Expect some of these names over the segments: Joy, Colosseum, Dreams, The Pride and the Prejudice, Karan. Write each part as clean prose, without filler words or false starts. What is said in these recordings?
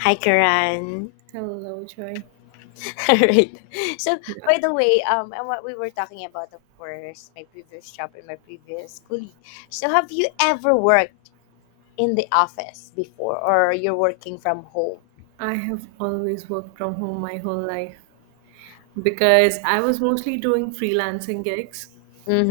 Hi, Karan. Hello, Joy. All right. So, Yeah, by the way, and what we were talking about, of course, my previous job and my previous colleague. So, have you ever worked in the office before, or you're working from home? I have always worked from home my whole life because I was mostly doing freelancing gigs,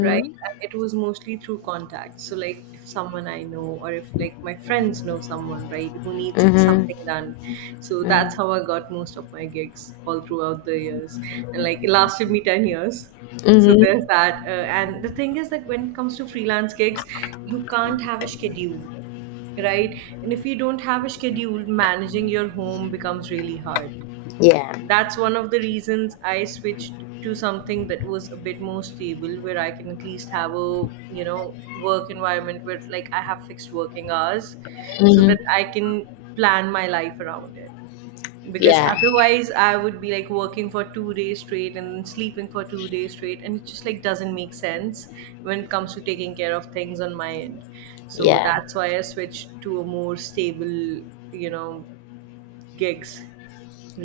right? And it was mostly through contacts. So, like, if someone I know or if like my friends know someone, right, who needs something Mm-hmm. done. So that's Mm-hmm. how I got most of my gigs all throughout the years. And like, it lasted me 10 years. So there's Mm-hmm. that. And the thing is that when it comes to freelance gigs, you can't have a schedule, right? And if you don't have a schedule, managing your home becomes really hard. Yeah. That's one of the reasons I switched to something that was a bit more stable where I can at least have a, you know, work environment where like I have fixed working hours so that Mm-hmm. I can plan my life around it, because Yeah. otherwise I would be like working for two days straight and sleeping for two days straight, and it just like doesn't make sense when it comes to taking care of things on my end. So Yeah. that's why I switched to a more stable, you know, gigs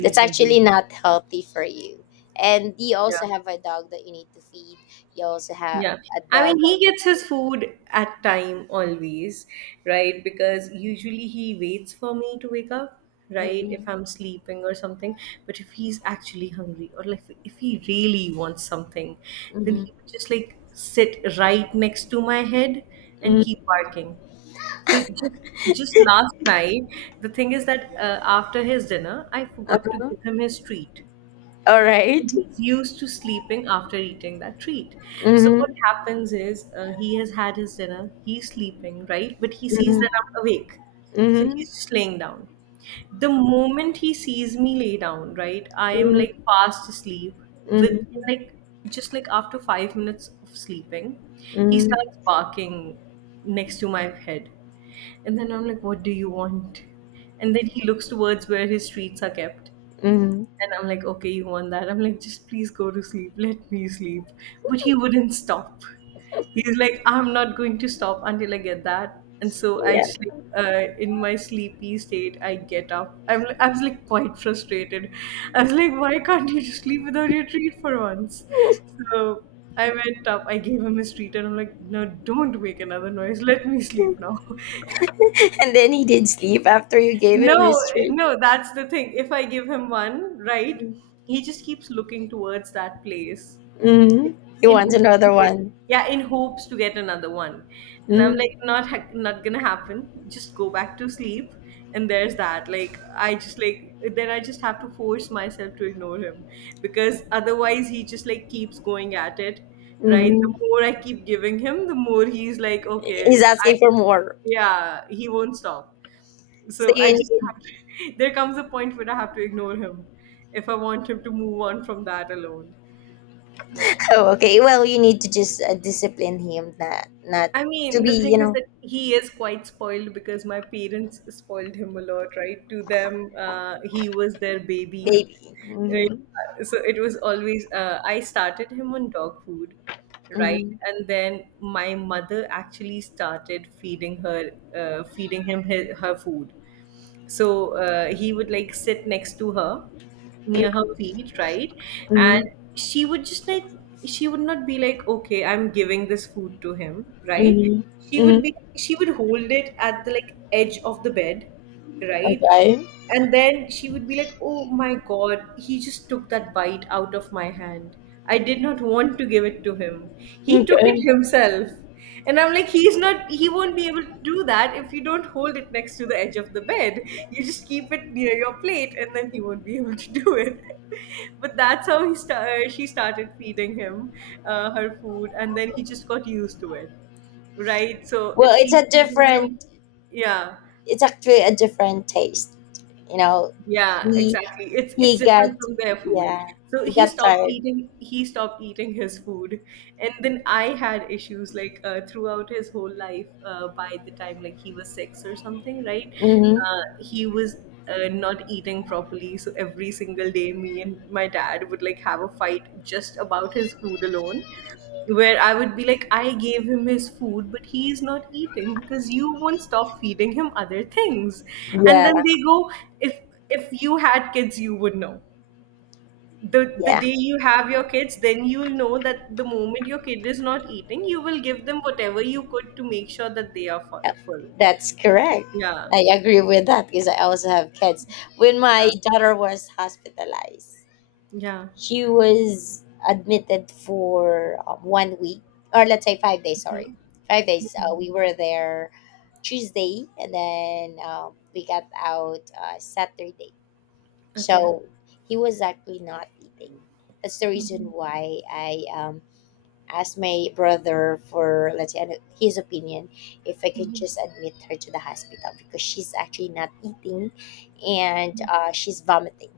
That's actually not healthy for you. And you Yeah. also have a dog that you need to feed. You also have Yeah, a I mean, dog that he gets his you food at time always, right? Because usually he waits for me to wake up, need right? If to. I'm sleeping or something. But if he's actually hungry or like if he really wants something, Mm-hmm. then Mm-hmm. he would just like sit right next to my head and keep Mm-hmm. barking. So just last night, the thing is that after his dinner, I forgot to Uh-huh. give him his treat. All right. He's used to sleeping after eating that treat. So what Mm-hmm. happens is, he has had his dinner, he's sleeping, right? But he sees Mhm, that I'm awake. So mhm, he's just laying down. The moment he sees me lay down, right, I am mhm, like fast asleep with, mhm, like, just like after five minutes of sleeping, he mhm, starts barking next to my head. And then I'm like, what do you want? And then he looks towards where his treats are kept. mhm. And I'm like, okay, you want that? I'm like, just please go to sleep. Let me sleep. But he wouldn't stop. He's like, I'm not going to stop until I get that. And so I Yeah. just like, in my sleepy state, I get up. I was like quite frustrated. I was like, why can't you just sleep without your treat for once? So I went up. I gave him his treat, and I'm like, no, don't make another noise. Let me sleep now. And then he did sleep after you gave him No, his treat. no, that's the thing. If I give him one, right, he just keeps looking towards that place Mm-hmm. He in wants hopes another he get, one. yeah, in hopes to get another one. And I'm Mm-hmm. like, not gonna happen. Just go back to sleep. And there's that. Like I just like then I just have to force myself to ignore him because otherwise he just like keeps going at it, right? Mm-hmm. The more I keep giving him, the more he's like, okay, He's I asking for more. yeah, he won't stop. So So I you just need. have to, there comes a point where I have to ignore him if I want him to move on from that alone. Yeah. Oh, okay. Well, you need to just discipline him. Not I to mean, be, the you thing is know, that he is quite spoiled because my parents spoiled him a lot, right? To them, he was their baby. baby. Uh, Mm-hmm. So it was always, I started him on dog food, right? Mm-hmm. And then my mother actually started feeding her, feeding him his, her food. So he would like sit next to her, near her feet, right? And Mm-hmm. she would just like, she would not be like, okay, I'm giving this food to him, right? Mm-hmm. Mm-hmm. She would hold it at the like edge of the bed, right? Okay. And then she would be like, oh my God, he just took that bite out of my hand. I did not want to give it to him. He took it Okay. himself. And I'm like, he won't be able to do that if you don't hold it next to the edge of the bed. You just keep it near your plate and then he won't be able to do it. But that's how she started feeding him her food and then he just got used to it, right? So Well, if it's she's a eating different, some, yeah. it's actually a different taste. You know, Yeah, he exactly. It's he it's different got, from their food. yeah, So he got tired. He stopped eating his food. And then I had issues like throughout his whole life, by the time like he was 6 or something, right? Mm-hmm. He was not eating properly. So every single day me and my dad would like have a fight just about his food alone where I would be like, I gave him his food, but he is not eating because you won't stop feeding him other things. And Yeah, then they go, if if you had kids, you would know. The yeah. day you have your kids, then you'll know that the moment your kid is not eating, you will give them whatever you could to make sure that they are Uh, full. that's correct. Yeah, I agree with that because I also have kids. When my yeah, daughter was hospitalized, yeah. she was admitted for 1 week, or let's say 5 days. Sorry, Hmm. 5 days. We were there Tuesday, and then we got out Saturday. Okay. So he was actually not eating. That's the reason why I asked my brother for, let's say, his opinion if I can just admit her to the hospital because she's actually not eating and she's vomiting.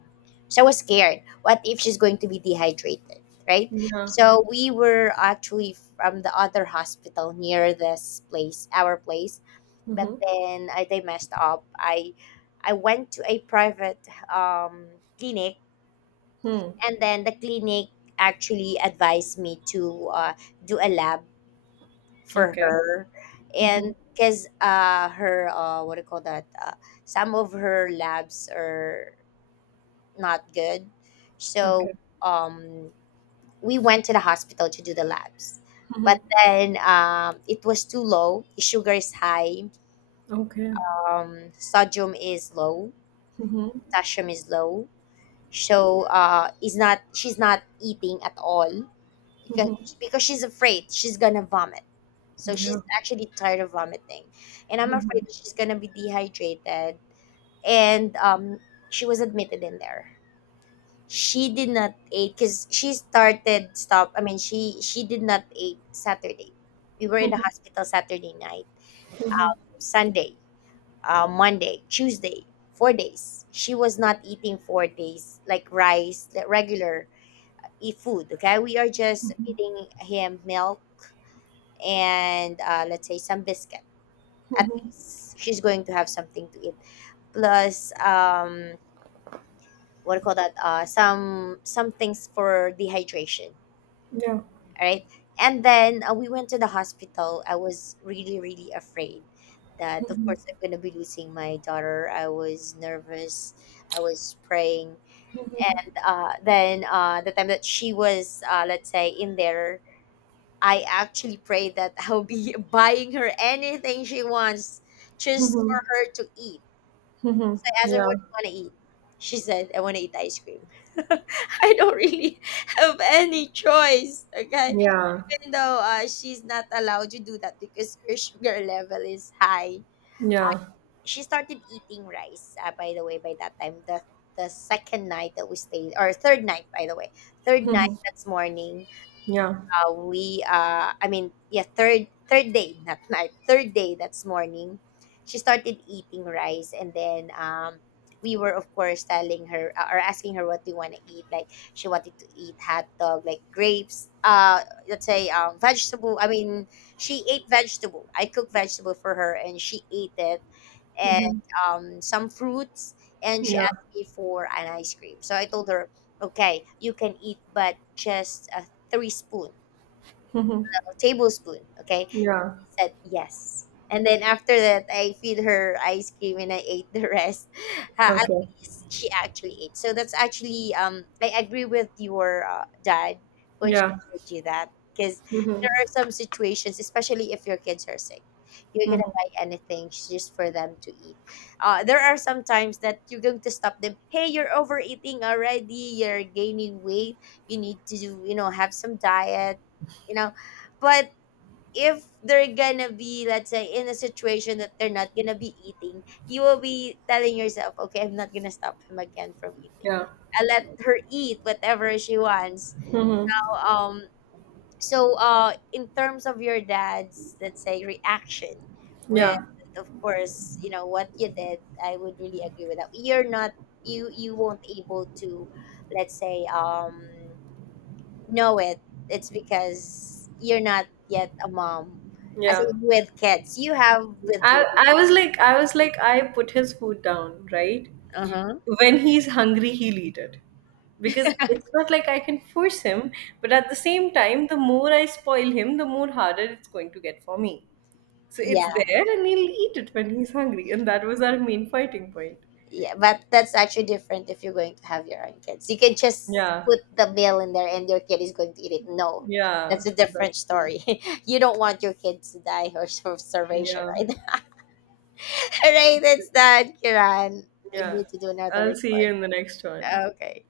So I was scared. What if she's going to be dehydrated, right? Yeah. So we were actually from the other hospital near this place, our place, but Mm-hmm. then I, they messed up. I went to a private um, clinic, Hmm. and then the clinic actually advised me to do a lab for Okay. her, and Mm-hmm. because her what do you call that? Some of her labs are not good, so Okay. um, we went to the hospital to do the labs. But Mm-hmm. then it was too low. Sugar is high. Okay. Sodium is low, Mm-hmm. potassium is low. So is not she's not eating at all because Mm-hmm. because she's afraid she's gonna vomit. So she's Yeah. actually tired of vomiting, and I'm afraid that she's gonna be dehydrated. And she was admitted in there. She did not eat because she started stop. I mean, she did not eat Saturday. We were in the hospital Saturday night, Mhm. Sunday, Monday, Tuesday, 4 days. She was not eating 4 days, like rice, like regular e food. Okay, we are just feeding him milk and, let's say, some biscuit. At Mhm. least she's going to have something to eat. Plus, what do you call that? Some things for dehydration. Yeah. All right. And then we went to the hospital. I was really, really afraid that, of course, I'm going to be losing my daughter. I was nervous. I was praying. Then the time that she was, let's say, in there, I actually prayed that I'll be buying her anything she wants just for Mhm. her to eat. Mhm. So I asked her, Yeah. "What do you want to eat?" She said, "I want to eat ice cream." I don't really have any choice. Okay, Yeah. even though she's not allowed to do that because her sugar level is high, Yeah. she started eating rice. By the way, by that time, the second night that we stayed, or third night, by the way, third night, that's morning, Yeah. We I mean yeah, third day, not night, third day, that's morning, she started eating rice. And then we were, of course, telling her, or asking her, what we want to eat. Like, she wanted to eat hot dog, like grapes, let's say vegetable. She ate vegetable. I cooked vegetable for her and she ate it, and Mhm. Some fruits. And she Yeah. asked me for an ice cream, so I told her, okay, you can eat but just three spoon, Mhm. a tablespoon. Okay. Yeah. Said yes. And then after that, I feed her ice cream and I ate the rest. At Okay. least she actually ate. So that's actually, I agree with your dad when she Yeah. told you that. Because Mhm. there are some situations, especially if your kids are sick, you're going to Mhm. buy anything just for them to eat. There are some times that you're going to stop them. Hey, you're overeating already. You're gaining weight. You need to, do, you know, have some diet, you know. But if they're gonna be, let's say, in a situation that they're not gonna be eating, you will be telling yourself, okay, I'm not gonna stop him again from eating. Yeah. I let her eat whatever she wants. Mhm. Um, in terms of your dad's, let's say, reaction with, Yeah. of course, you know what you did, I would really agree with that. You're not, you won't able to, let's say, know it. It's because you're not yet a mom. As Yeah. in with kids, you have with your. I was like, I put his food down, right? Uh huh. When he's hungry, he'll eat it. Because it's not like I can force him, but at the same time, the more I spoil him, the more harder it's going to get for me. So it's Yeah, there and he'll eat it when he's hungry. And that was our main fighting point. yeah, but that's actually different if you're going to have your own kids. You can just Yeah. put the meal in there and your kid is going to eat it. No, Yeah. that's a That's different true. story. You don't want your kids to die or sort of starvation, Yeah. right? All right, that's done, Kiran. We Yeah. need to do another I'll see you recording. in the next one. Okay.